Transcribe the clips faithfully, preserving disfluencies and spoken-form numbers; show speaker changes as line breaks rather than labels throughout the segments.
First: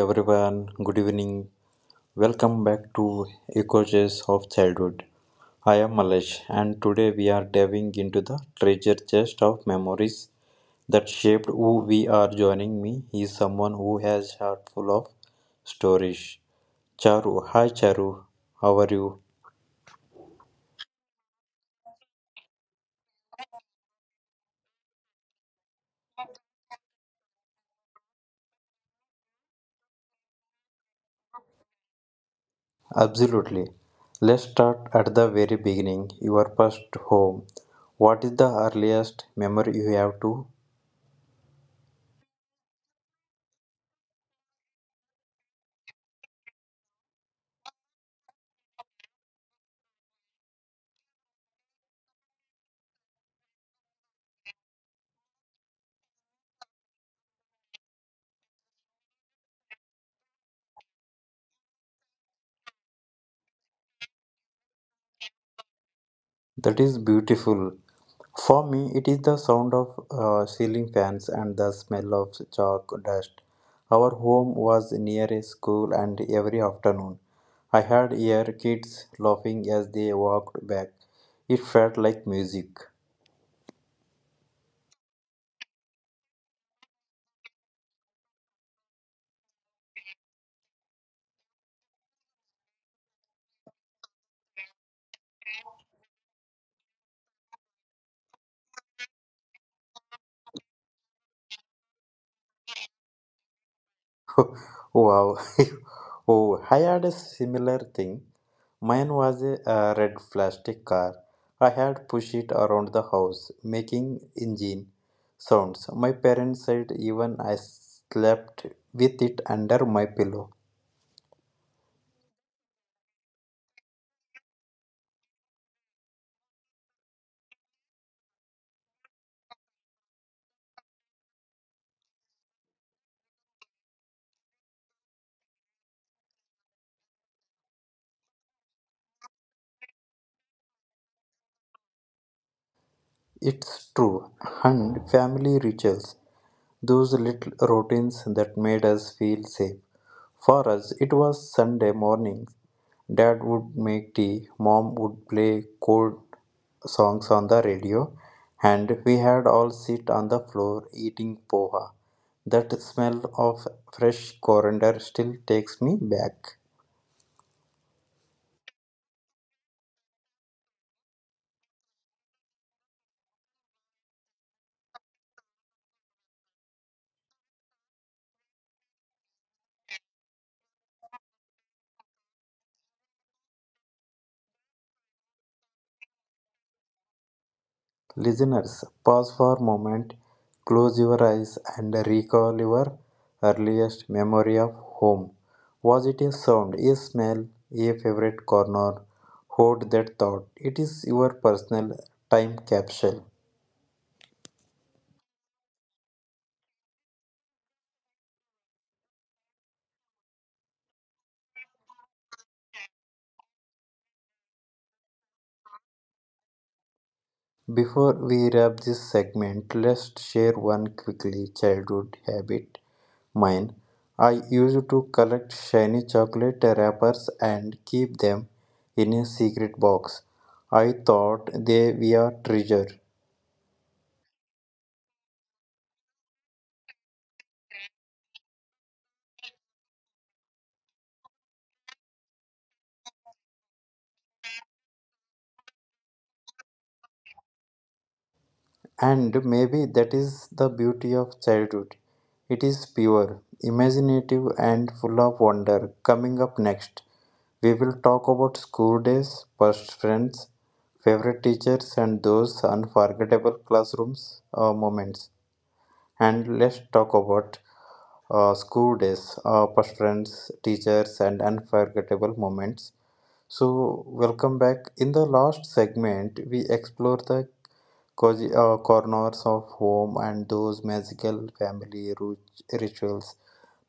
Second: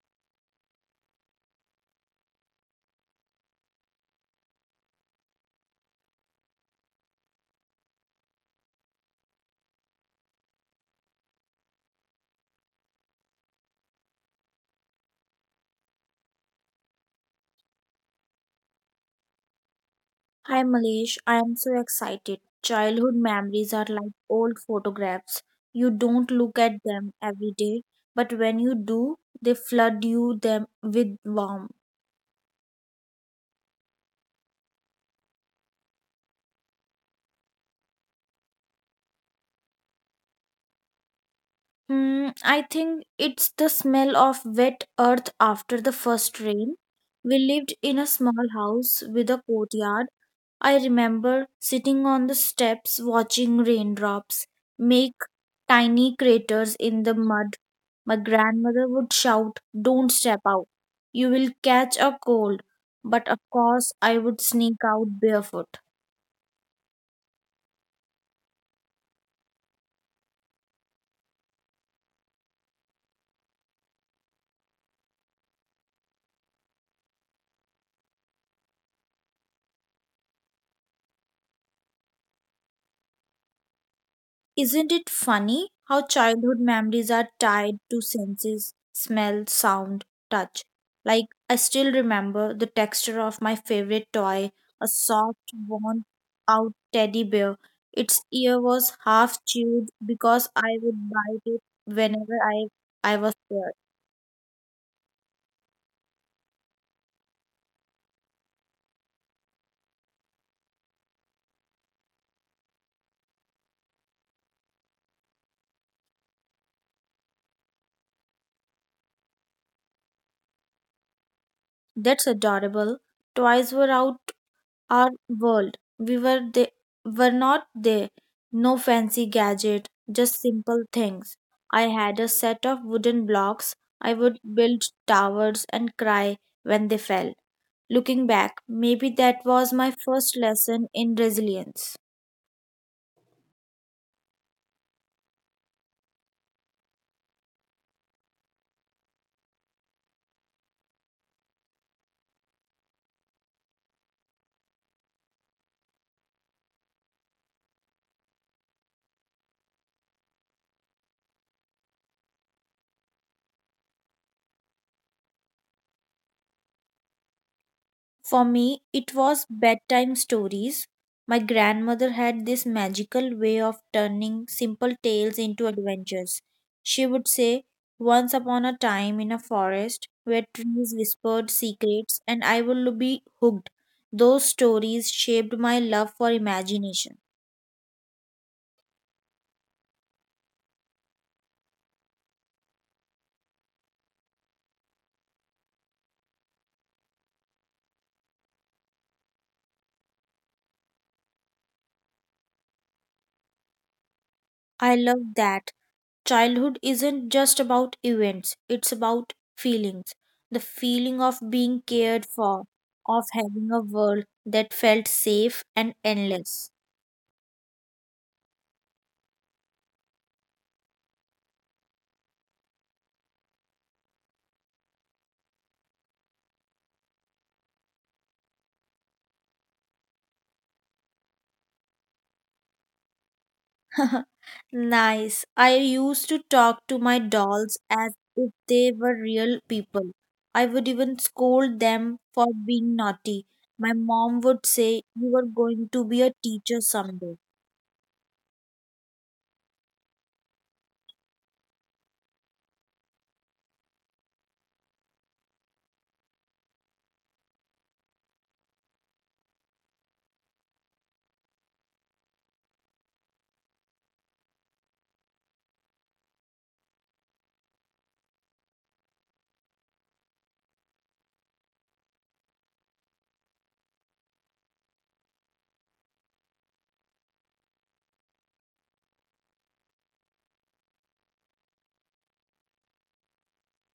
everyone. Good evening. Welcome back to Echoes of Childhood. I am Malesh, and today we are diving into the treasure chest of memories that shaped who we are. Joining me is someone who has heart full of stories. Charu, hi Charu, how are you?
Hi Malesh, I am so excited. Childhood memories are like old photographs. You don't look at them every day, but when you do, they flood you them with warmth.
Absolutely. Let's start at the very beginning, your first home. What is the earliest memory you have to?
Hmm, I think it's the smell of wet earth after the first rain. We lived in a small house with a courtyard. I remember sitting on the steps watching raindrops make tiny craters in the mud. My grandmother would shout, "Don't step out. You will catch a cold." But of course, I would sneak out barefoot.
That is beautiful. For me, it is the sound of uh, ceiling fans and the smell of chalk dust. Our home was near a school, and every afternoon I heard your kids laughing as they walked back. It felt like music.
Isn't it funny how childhood memories are tied to senses, smell, sound, touch? Like, I still remember the texture of my favorite toy, a soft, worn out teddy bear. Its ear was half chewed because I would bite it whenever I, I was scared.
Wow. Oh, I had a similar thing. Mine was a, uh, red plastic car. I had pushed it around the house, making engine sounds. My parents said even I slept with it under my pillow.
That's adorable. Toys were out our world. We were they were not there. No fancy gadget, just simple things. I had a set of wooden blocks. I would build towers and cry when they fell. Looking back, maybe that was my first lesson in resilience.
It's true, and family rituals, those little routines that made us feel safe. For us, it was Sunday mornings. Dad would make tea, mom would play cold songs on the radio, and we had all sit on the floor eating poha. That smell of fresh coriander still takes me back.
For me, it was bedtime stories. My grandmother had this magical way of turning simple tales into adventures. She would say, "Once upon a time in a forest where trees whispered secrets," and I will be hooked. Those stories shaped my love for imagination.
Listeners, pause for a moment, close your eyes, and recall your earliest memory of home. Was it a sound, a smell, a favorite corner? Hold that thought. It is your personal time capsule.
I love that. Childhood isn't just about events, it's about feelings. The feeling of being cared for, of having a world that felt safe and endless.
Before we wrap this segment, let's share one quickly childhood habit. Mine, I used to collect shiny chocolate wrappers and keep them in a secret box. I thought they were treasure.
Nice. I used to talk to my dolls as if they were real people. I would even scold them for being naughty. My mom would say, "You are going to be a teacher someday."
And maybe that is the beauty of childhood. It is pure, imaginative, and full of wonder. Coming up next, we will talk about school days, first friends, favorite teachers, and those unforgettable classrooms uh, moments. And let's talk about uh, school days, uh, first friends, teachers, and unforgettable moments. So, welcome back. In the last segment, we explore the cozy uh, corners of home and those magical family ru- rituals.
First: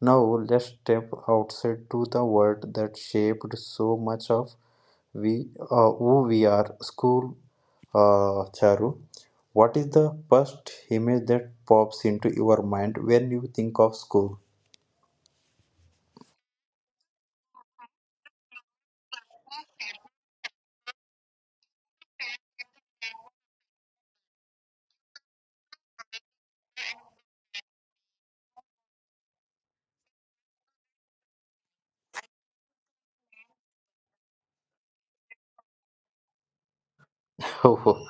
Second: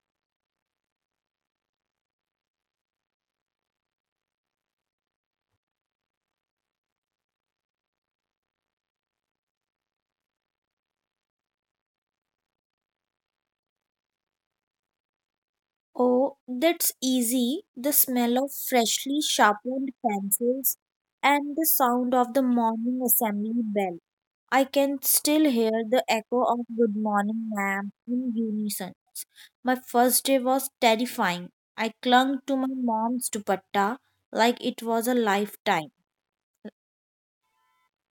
Now let's step outside to the world that shaped so much of we uh, who we are. School, uh, Charu. What is the first image that pops into your mind when you think of school?
Oh, that's easy. The smell of freshly sharpened pencils and the sound of the morning assembly bell. I can still hear the echo of "good morning, ma'am," in unison. My first day was terrifying. I clung to my mom's dupatta like it was a lifetime.
Oh,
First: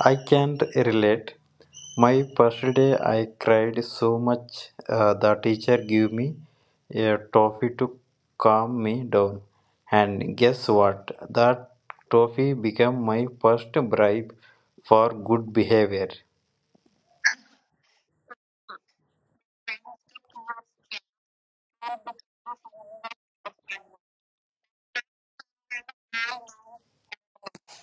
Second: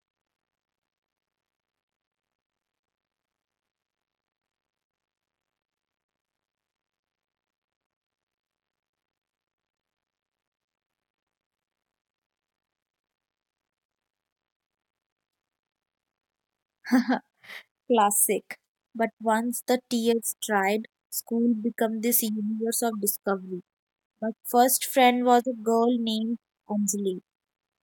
I can't relate. My first day, I cried so much. Uh, the teacher gave me a toffee to calm me down. And guess what? That toffee became my first bribe for good behavior.
Classic. But once the tears dried, school became this universe of discovery. My first friend was a girl named Anjali.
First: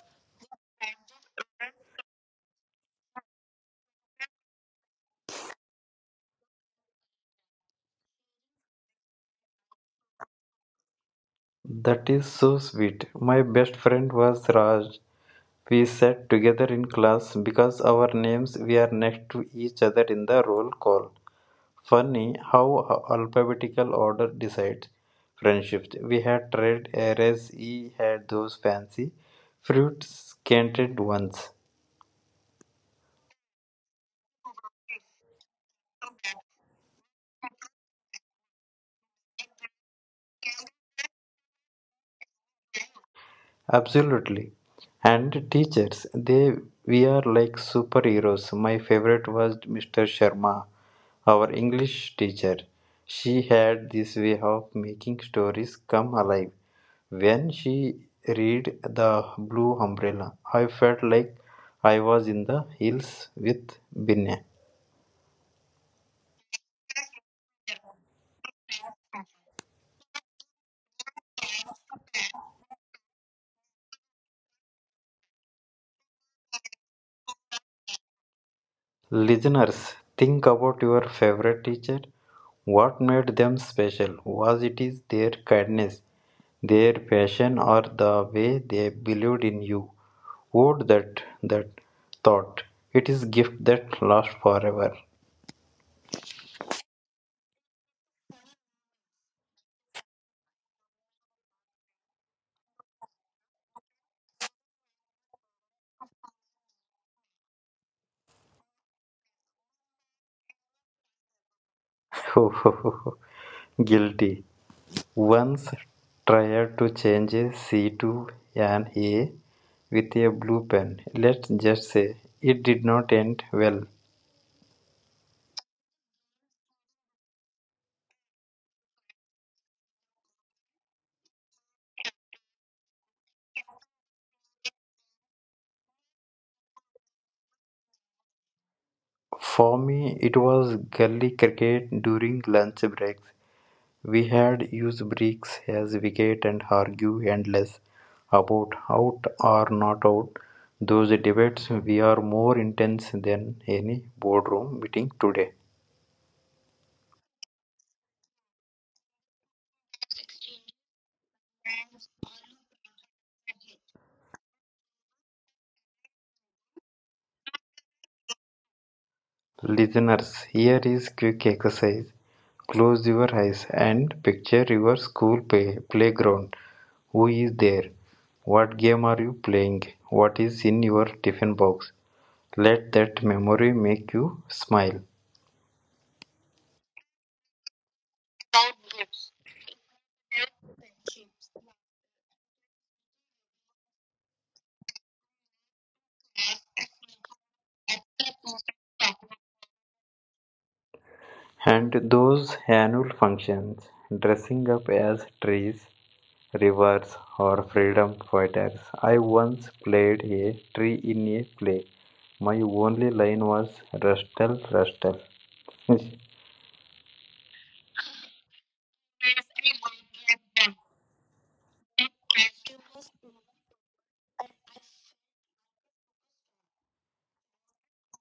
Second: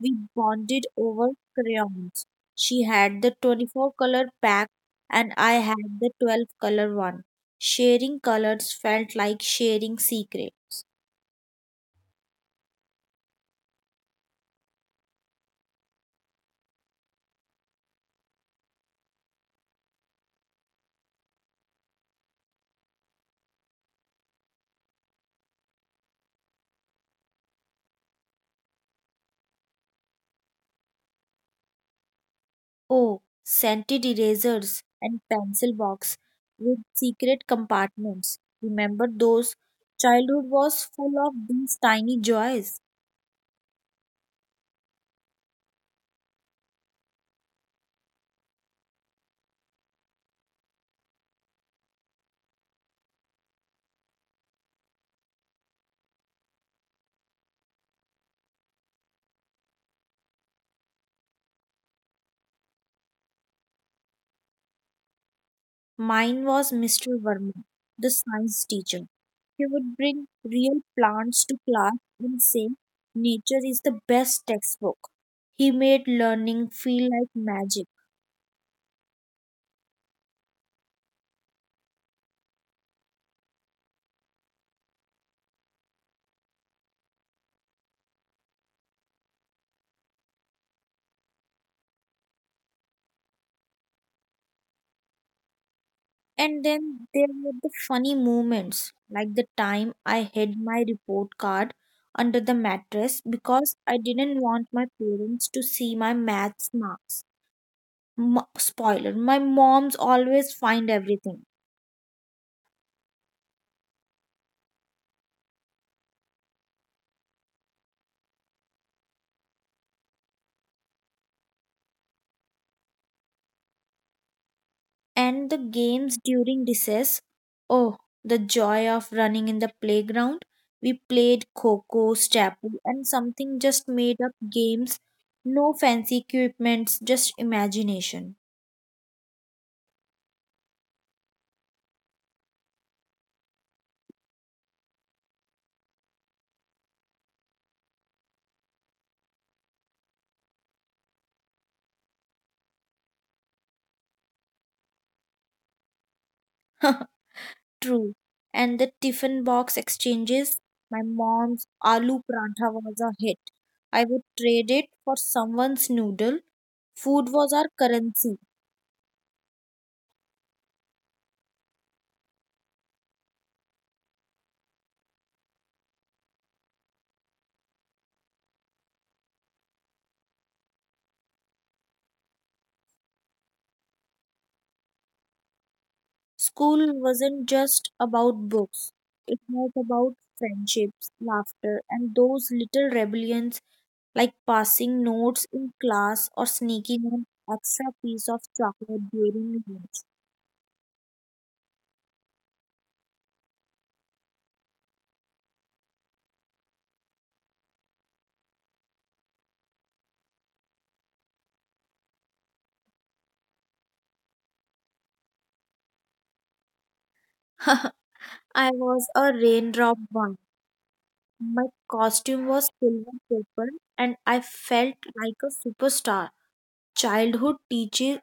We bonded over crayons. She had the twenty-four color pack and I had the twelve color one. Sharing colors felt like sharing secret.
That is so sweet. My best friend was Raj. We sat together in class because our names were next to each other in the roll call. Funny how alphabetical order decides friendships. We had trade errors, he had those fancy fruit scented ones.
Oh, scented erasers and pencil box with secret compartments. Remember those? Childhood was full of these tiny joys.
Absolutely. And teachers, they we are like superheroes. My favorite was Mister Sharma, our English teacher. She had this way of making stories come alive. When she read The Blue Umbrella, I felt like I was in the hills with Binay.
Mine was Mister Verma, the science teacher. He would bring real plants to class and say, "Nature is the best textbook." He made learning feel like magic.
Listeners, think about your favorite teacher. What made them special? Was it is their kindness, their passion, or the way they believed in you? Would that that thought? It is gift that lasts forever.
And then there were the funny moments, like the time I hid my report card under the mattress because I didn't want my parents to see my maths marks. M- spoiler, my moms always find everything.
Guilty. Once tried to change a C to an A with a blue pen. Let's just say it did not end well.
And the games during recess. Oh, the joy of running in the playground. We played Coco, Stapu, and something just made up games. No fancy equipments, just imagination.
For me, it was gully cricket during lunch breaks. We had used bricks as wicket and argue endless about out or not out. Those debates were more intense than any boardroom meeting today.
True. And the tiffin box exchanges. My mom's aloo prantha was a hit. I would trade it for someone's noodle. Food was our currency.
Listeners, here is quick exercise. Close your eyes and picture your school play- playground. Who is there? What game are you playing? What is in your tiffin box? Let that memory make you smile.
School wasn't just about books, it was about friendships, laughter, and those little rebellions like passing notes in class or sneaking an extra piece of chocolate during lunch.
And those annual functions, dressing up as trees, rivers, or freedom fighters. I once played a tree in a play. My only line was Rustle, Rustle.
I was a raindrop once. My costume was silver paper and I felt like a superstar. Childhood teaches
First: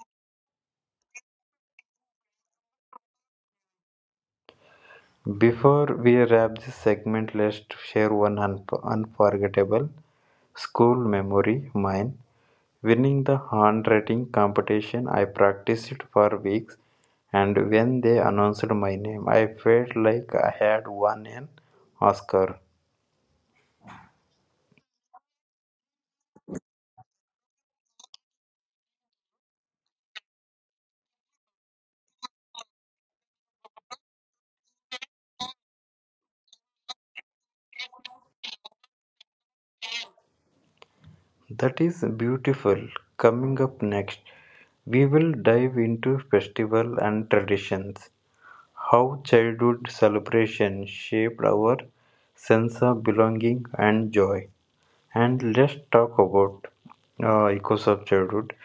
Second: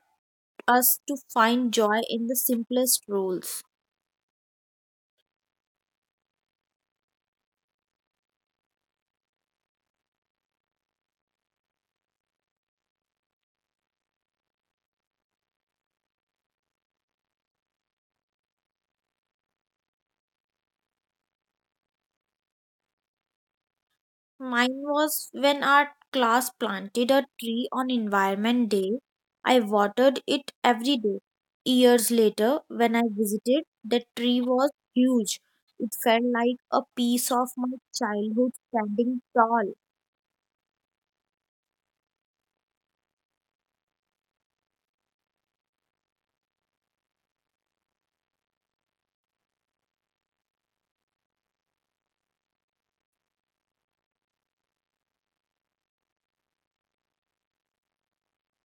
us to find joy in the simplest roles.
Before we wrap this segment, let's share one un- unforgettable school memory mine. Winning the handwriting competition, I practiced it for weeks. And when they announced my name, I felt like I had won an Oscar.
Mine was when our class planted a tree on Environment Day. I watered it every day. Years later, when I visited, the tree was huge. It felt like a piece of my childhood standing tall.
That is beautiful. Coming up next, we will dive into festival and traditions, how childhood celebration shaped our sense of belonging and joy. And let's talk about uh, echoes of childhood.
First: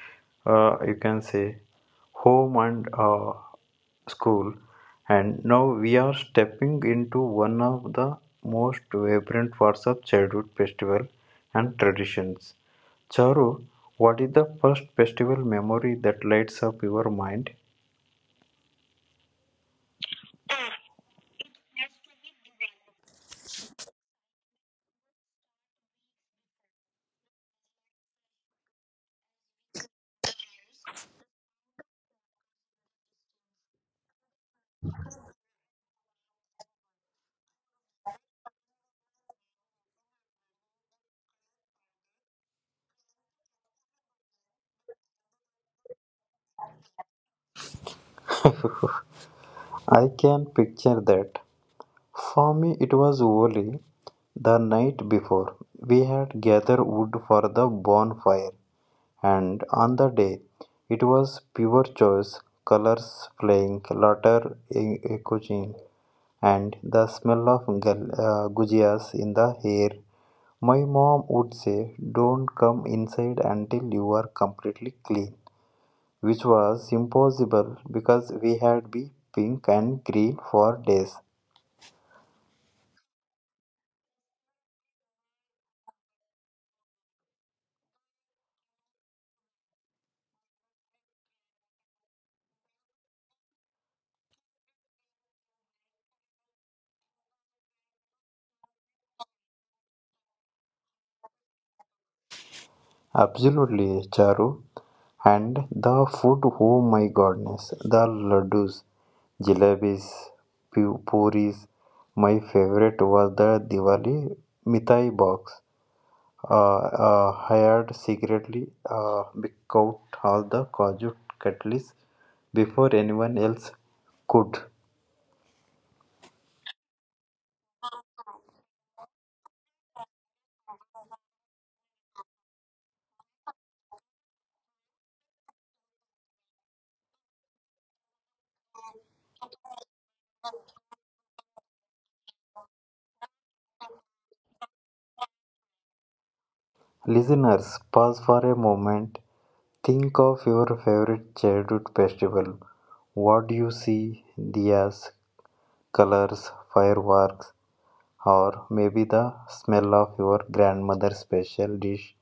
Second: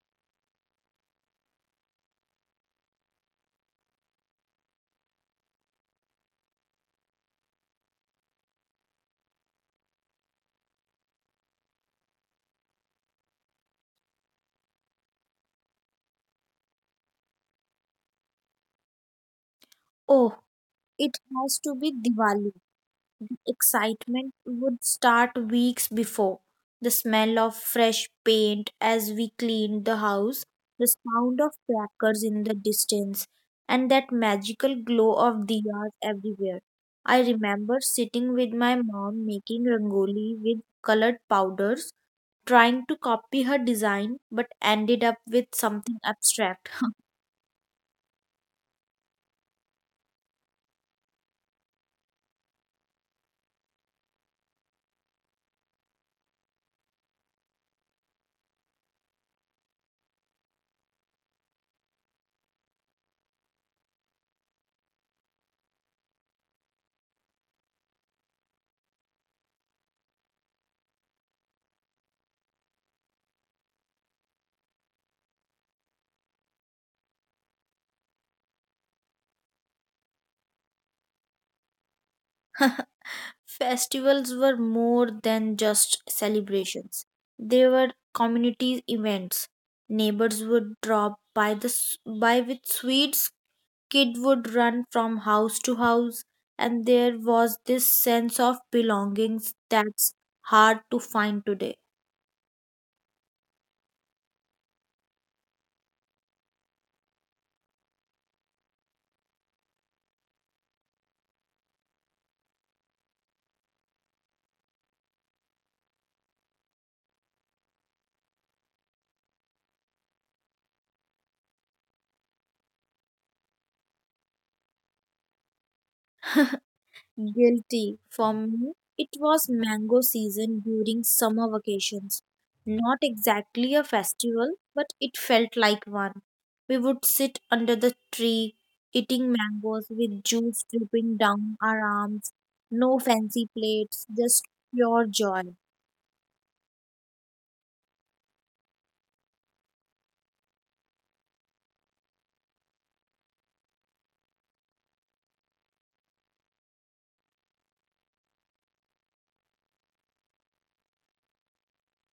Uh, you can say home and uh, school. And now we are stepping into one of the most vibrant parts of childhood festival and traditions. Charu, what is the first festival memory that lights up your mind?
Oh, it has to be Diwali. Excitement would start weeks before. The smell of fresh paint as we cleaned the house, the sound of crackers in the distance, and that magical glow of diyas everywhere. I remember sitting with my mom making rangoli with colored powders, trying to copy her design, but ended up with something abstract.
I can picture that. For me, it was Holi. The night before, we had gathered wood for the bonfire, and on the day it was pure choice colors playing, laughter e- echoing, and the smell of gal- uh, gujias in the air. My mom would say, Don't come inside until you are completely clean, which was impossible because we had been pink and green for days.
Festivals were more than just celebrations. They were community events. Neighbors would drop by the s- by with sweets, kid would run from house to house, and there was this sense of belongings that's hard to find today.
Absolutely, Charu. And the food, oh my goodness, the laddus, jalebis, pu- puris. My favorite was the Diwali Mithai box. Uh, uh, hired secretly uh, because all the Kaju cutleries before anyone else could.
Guilty. For me, it was mango season during summer vacations. Not exactly a festival, but it felt like one. We would sit under the tree, eating mangoes with juice dripping down our arms. No fancy plates, just pure joy.
Listeners, pause for a moment. Think of your favorite childhood festival. What do you see? Diyas, colors, fireworks, or maybe the smell of your grandmother's special dish.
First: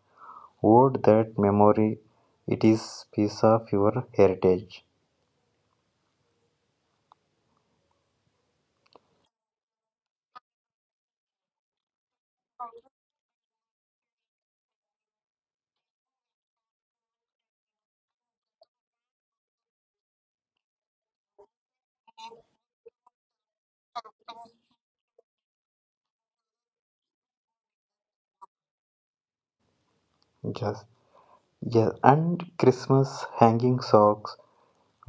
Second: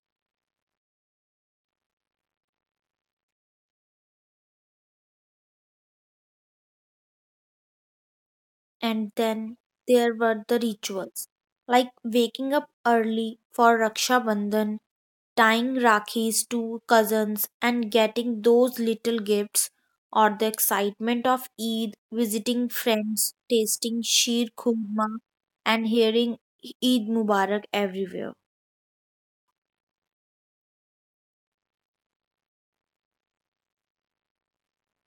Would that memory, it is piece of your heritage.
And then there were the rituals, like waking up early for Raksha Bandhan, tying Rakhis to cousins, and getting those little gifts, or the excitement of Eid, visiting friends, tasting sheer khurma, and hearing "Eid Mubarak" everywhere.
Yes, yes, and Christmas, hanging socks,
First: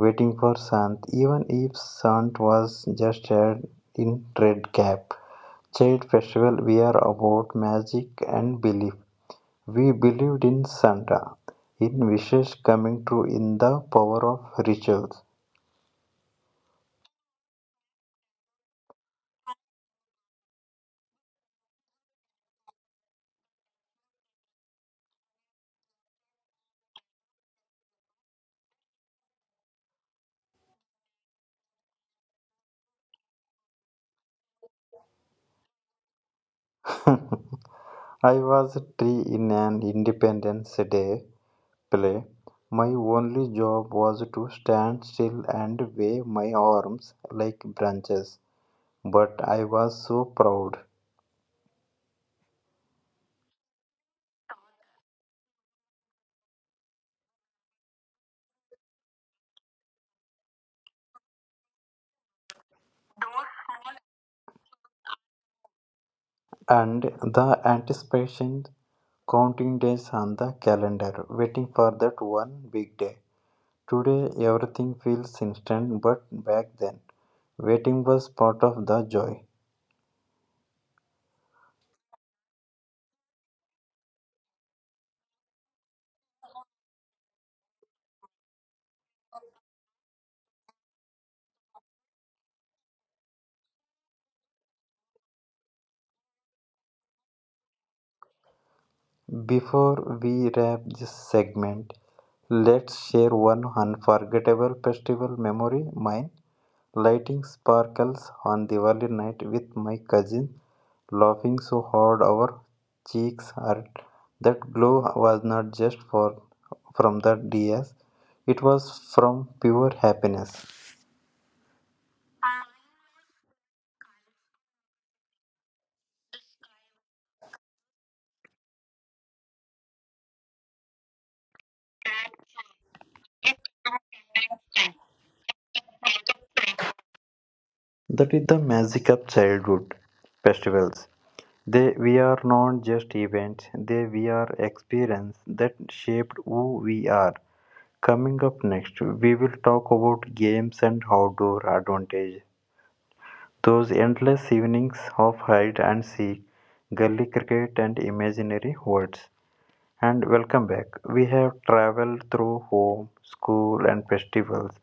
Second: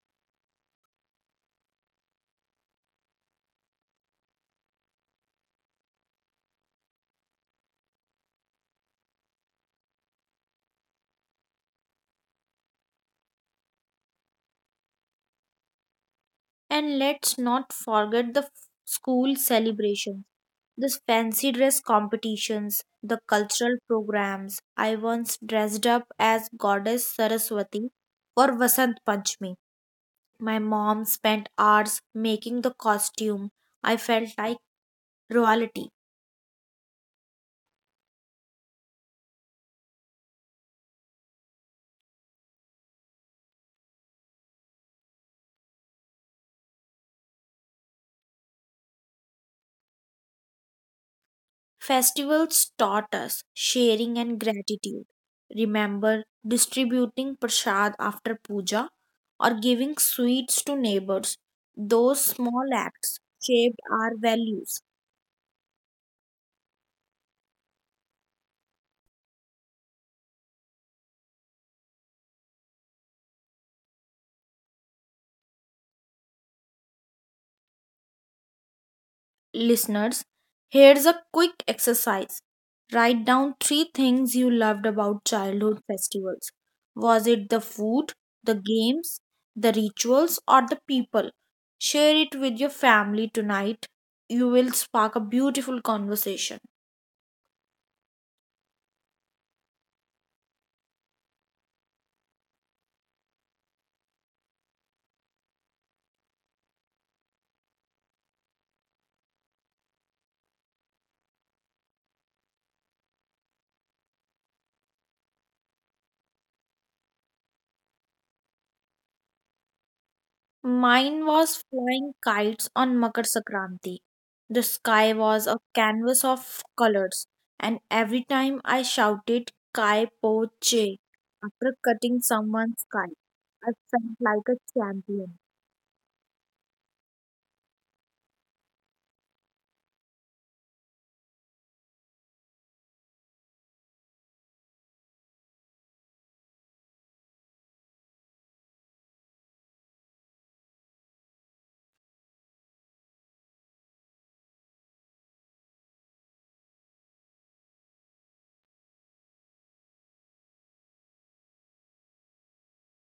waiting for Sant, even if Sant was just a in red cap. Child festival we are about magic and belief. We believed in Santa, in wishes coming true, in the power of rituals.
And let's not forget the f- school celebrations, the fancy dress competitions, the cultural programs. I once dressed up as Goddess Saraswati for Vasant Panchami. My mom spent hours making the costume. I felt like royalty.
I was three in an Independence Day play. My only job was to stand still and wave my arms like branches. But I was so proud.
Festivals taught us sharing and gratitude. Remember distributing prasad after puja or giving sweets to neighbors. Those small acts shaped our values.
And the anticipation, counting days on the calendar, waiting for that one big day. Today everything feels instant, but back then, waiting was part of the joy.
Listeners, here's a quick exercise. Write down three things you loved about childhood festivals. Was it the food, the games, the rituals, or the people? Share it with your family tonight. You will spark a beautiful conversation.
Before we wrap this segment, let's share one unforgettable festival memory. Mine lighting sparkles on Diwali night with my cousin, laughing so hard our cheeks hurt. That glow was not just for from the D S, it was from pure happiness.
Mine was flying kites on Makar Sankranti. The sky was a canvas of colors, and every time I shouted "Kai Po Che" after cutting someone's kite, I felt like a champion.
That is the magic of childhood festivals. They we are not just events, they we are experience that shaped who we are. Coming up next, we will talk about games and outdoor advantage. Those endless evenings of hide and seek, gully cricket, and imaginary words. And welcome back. We have traveled through home, school, and festivals.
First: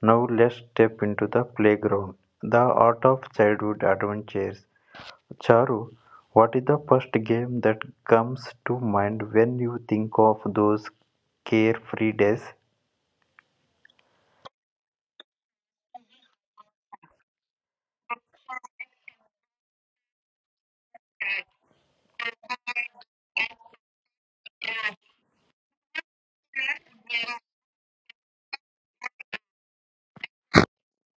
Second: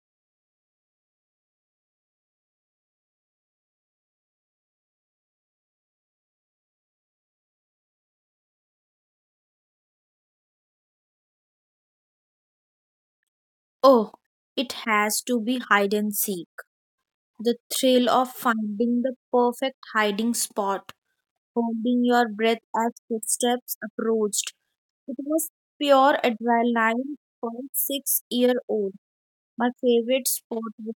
Now let's step into the playground, the art of childhood adventures. Charu, what is the first game that comes to mind when you think of those carefree days?
Oh, it has to be hide and seek. The thrill of finding the perfect hiding spot, holding your breath as footsteps approached. It was pure adrenaline for a six-year-old old. My favorite spot was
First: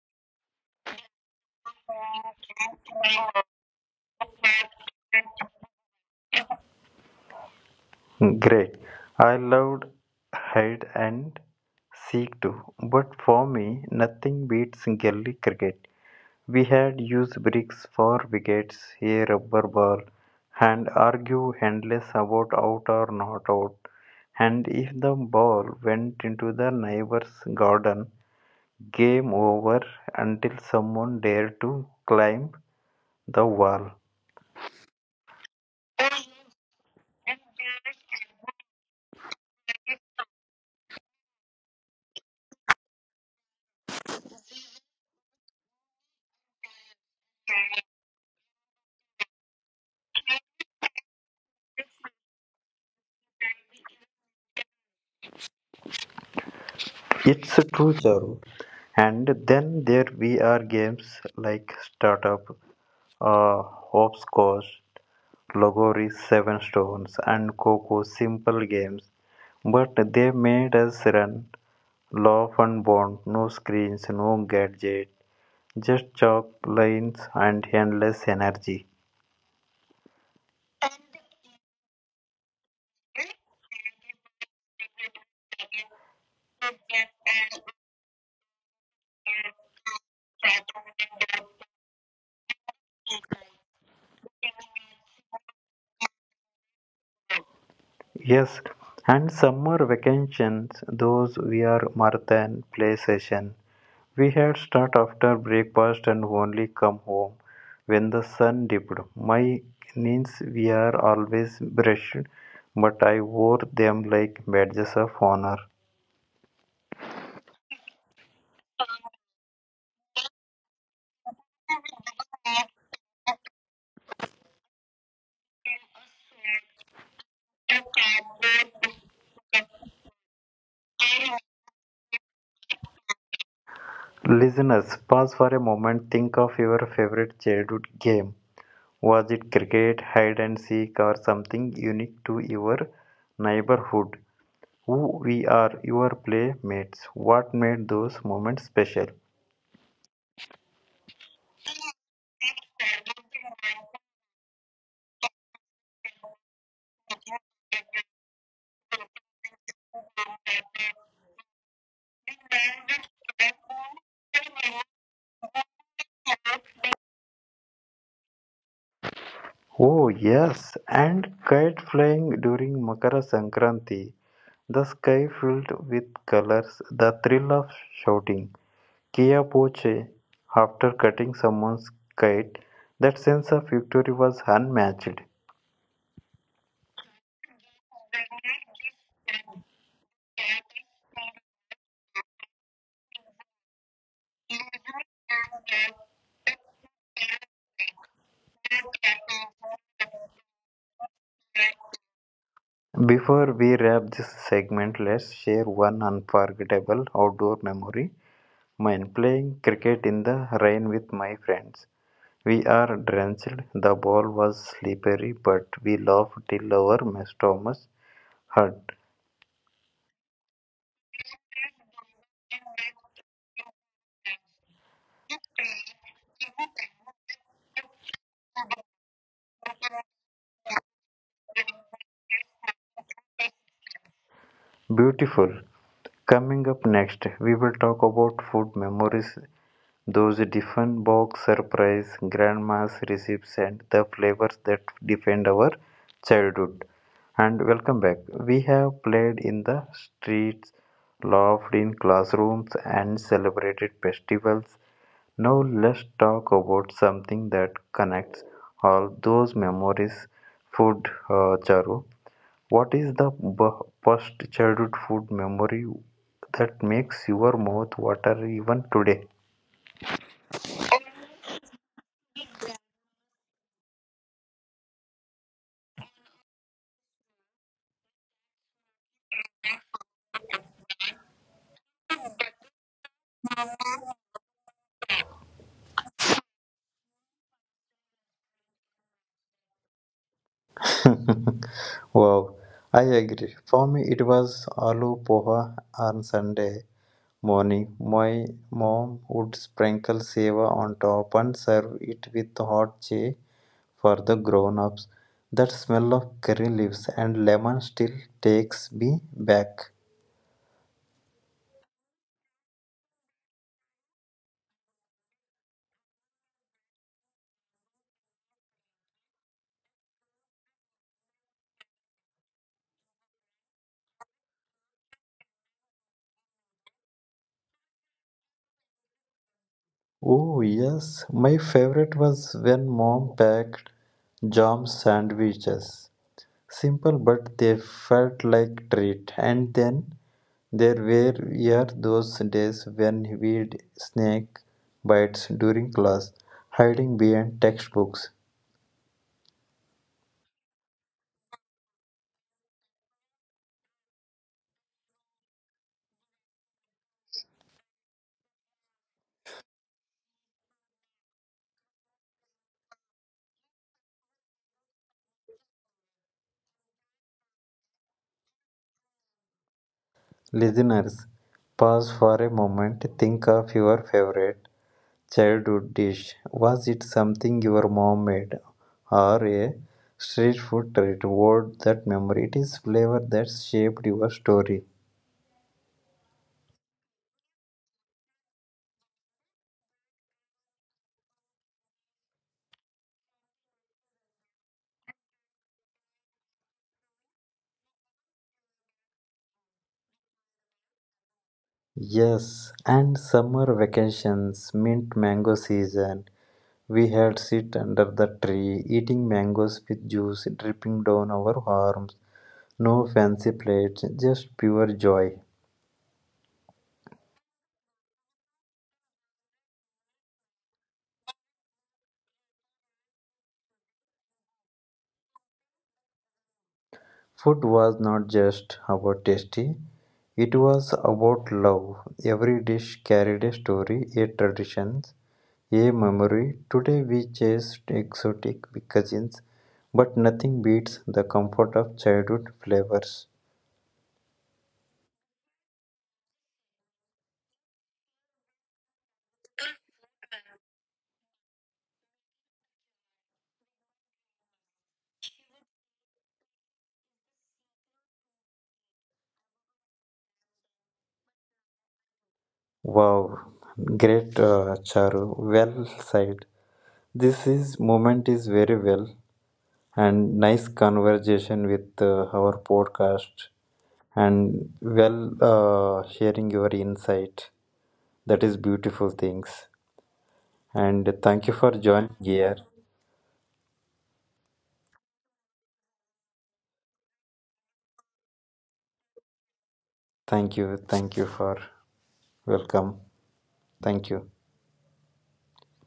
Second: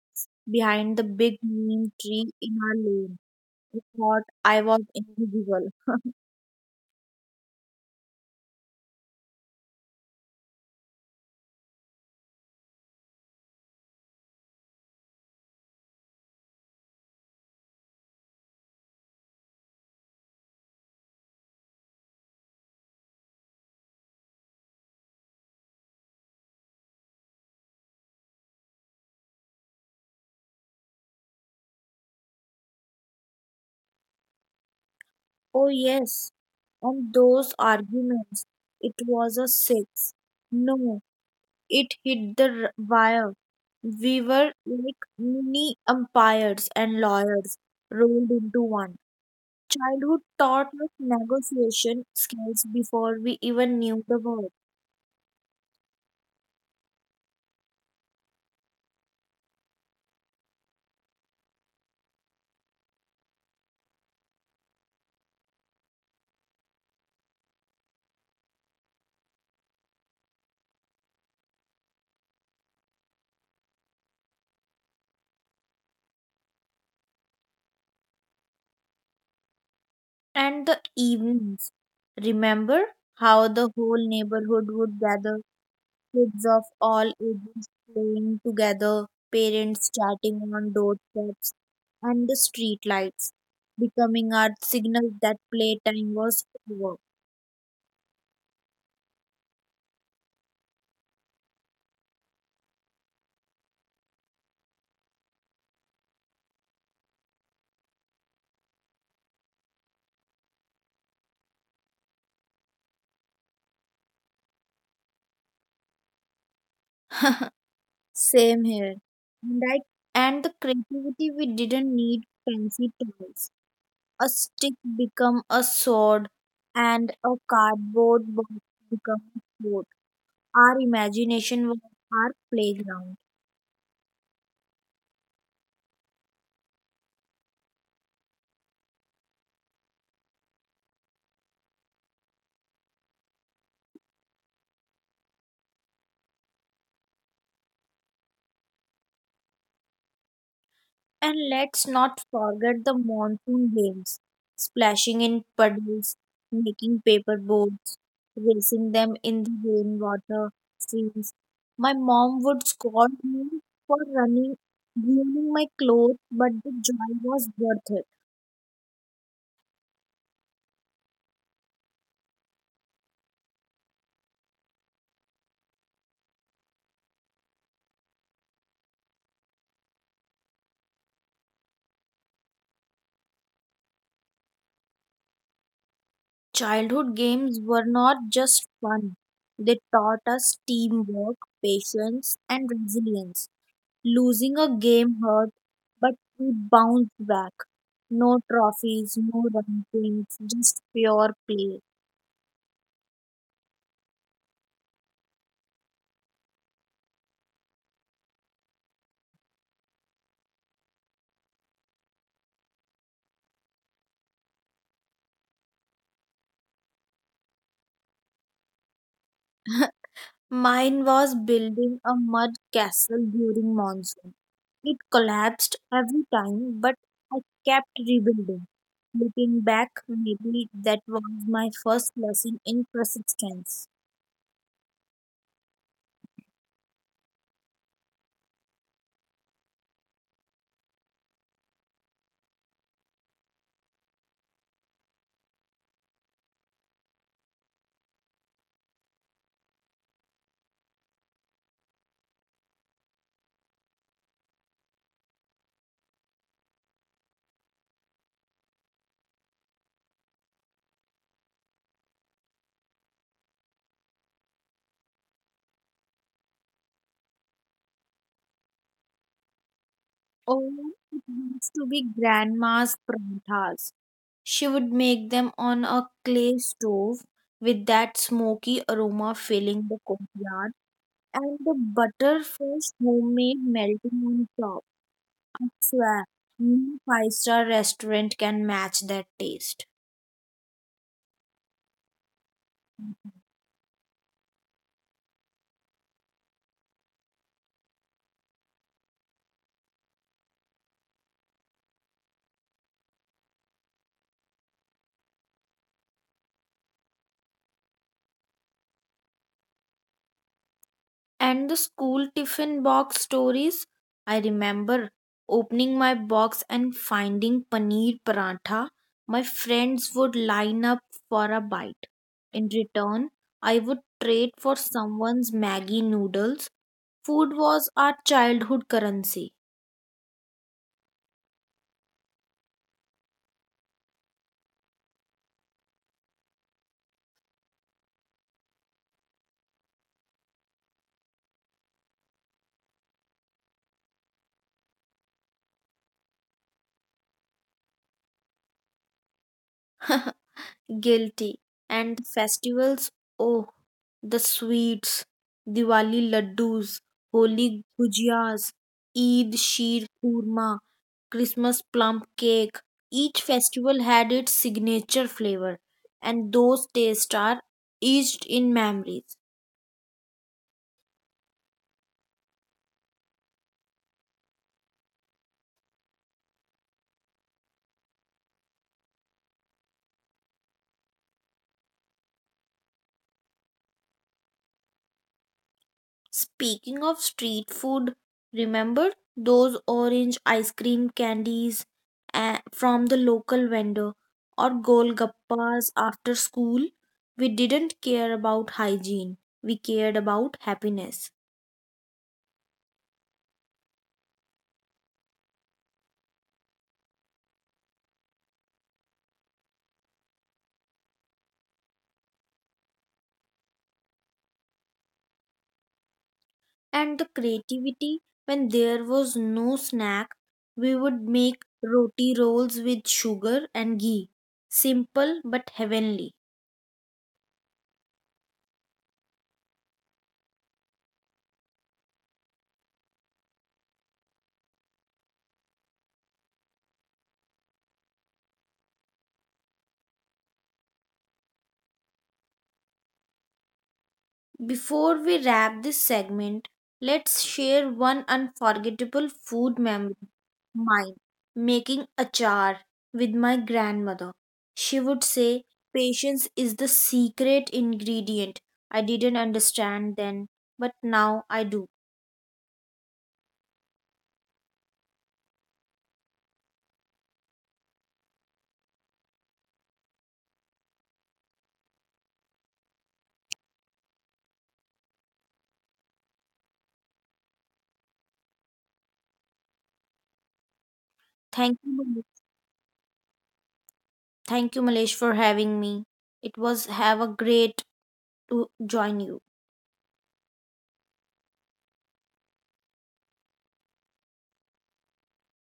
behind the big neem tree in our lane. I thought I was invisible.
Great. I loved hide and seek too, but for me, nothing beats gully cricket. We had used bricks for wickets, a rubber ball, and argue endless about out or not out. And if the ball went into the neighbor's garden, game over until someone dared to climb the wall.
Oh, yes. And those arguments. "It was a six." "No, it hit the r- wire." We were like mini umpires and lawyers rolled into one. Childhood taught us negotiation skills before we even knew the word.
It's true, Charu. And then there we are games like startup uh, hopscotch, loggerry, seven stones, and coco simple games, but they made us run, laugh, and bond. No screens, no gadget, just chalk lines and endless energy.
And the evenings. Remember how the whole neighborhood would gather, kids of all ages playing together, parents chatting on doorsteps, and the street lights becoming our signals that playtime was over.
Yes, and summer vacations, those were marathon play sessions. We had started after breakfast and only come home when the sun dipped. My knees were always brushed, but I wore them like badges of honor.
Same here. And, I, and the creativity, we didn't need fancy toys. A stick become a sword and a cardboard box become a sword. Our imagination was our playground.
Listeners, pause for a moment. Think of your favorite childhood game. Was it cricket, hide and seek, or something unique to your neighborhood? Who we are, your playmates? What made those moments special?
And let's not forget the monsoon games: splashing in puddles, making paper boats, racing them in the rainwater streams. My mom would scold me for running, ruining my clothes, but the joy was worth it.
Oh, yes, and kite flying during Makara Sankranti, the sky filled with colors, the thrill of shouting Kia Poche after cutting someone's kite, that sense of victory was unmatched.
Childhood games were not just fun. They taught us teamwork, patience, and resilience. Losing a game hurt, but we bounced back. No trophies, no rankings, just pure play.
Before we wrap this segment, let's share one unforgettable outdoor memory. Mine playing cricket in the rain with my friends. We are drenched, the ball was slippery, but we laughed till our stomachs hurt.
Mine was building a mud castle during monsoon. It collapsed every time, but I kept rebuilding. Looking back, maybe that was my first lesson in persistence.
Beautiful. Coming up next, we will talk about food memories, those different box surprise, grandma's recipes, and the flavors that defend our childhood. And welcome back. We have played in the streets, laughed in classrooms, and celebrated festivals. Now let's talk about something that connects all those memories. Food, uh, Charu. What is the b- first childhood food memory that makes your mouth water even today?
Oh, it used to be grandma's paranthas. She would make them on a clay stove with that smoky aroma filling the courtyard and the butter homemade melting on top. I swear, no five star restaurant can match that taste.
Wow, I agree. For me, it was aloo poha on Sunday morning. My mom would sprinkle seva on top and serve it with hot chai for the grown ups. That smell of curry leaves and lemon still takes me back.
And the school tiffin box stories. I remember opening my box and finding paneer paratha. My friends would line up for a bite. In return, I would trade for someone's Maggie noodles. Food was our childhood currency.
Oh, yes, my favorite was when mom packed jam sandwiches. Simple, but they felt like treat. And then there were yeah, those days when we'd snake bites during class, hiding behind textbooks.
Guilty. And festivals, oh, the sweets, Diwali laddus, Holi gujiyas, Eid sheer kurma, Christmas plum cake. Each festival had its signature flavor, and those tastes are etched in memories.
Listeners, pause for a moment, think of your favorite childhood dish. Was it something your mom made or a street food treat? What that memory? It is flavor that shaped your story.
Speaking of street food, remember those orange ice cream candies uh, from the local vendor or golgappas after school? We didn't care about hygiene, we cared about happiness.
Yes, and summer vacations, mint mango season. We had sit under the tree, eating mangoes with juice dripping down our arms. No fancy plates, just pure joy.
And the creativity, when there was no snack we would make roti rolls with sugar and ghee, simple but heavenly.
Food was not just about tasty, it was about love. Every dish carried a story, a tradition, a memory. Today we chase exotic cuisines, but nothing beats the comfort of childhood flavors.
Before we wrap this segment, let's share one unforgettable food memory. Mine, making achar with my grandmother. She would say, "Patience is the secret ingredient." I didn't understand then, but now I do.
Wow, great uh, Charu, well said. This is moment is very well and nice conversation with uh, our podcast and well uh, sharing your insight. That is beautiful things. And thank you for
Thank
joining
you.
here.
Thank you, Malesh, for having me. It was have a great to join you.
Thank you. Thank you for welcome. Thank you.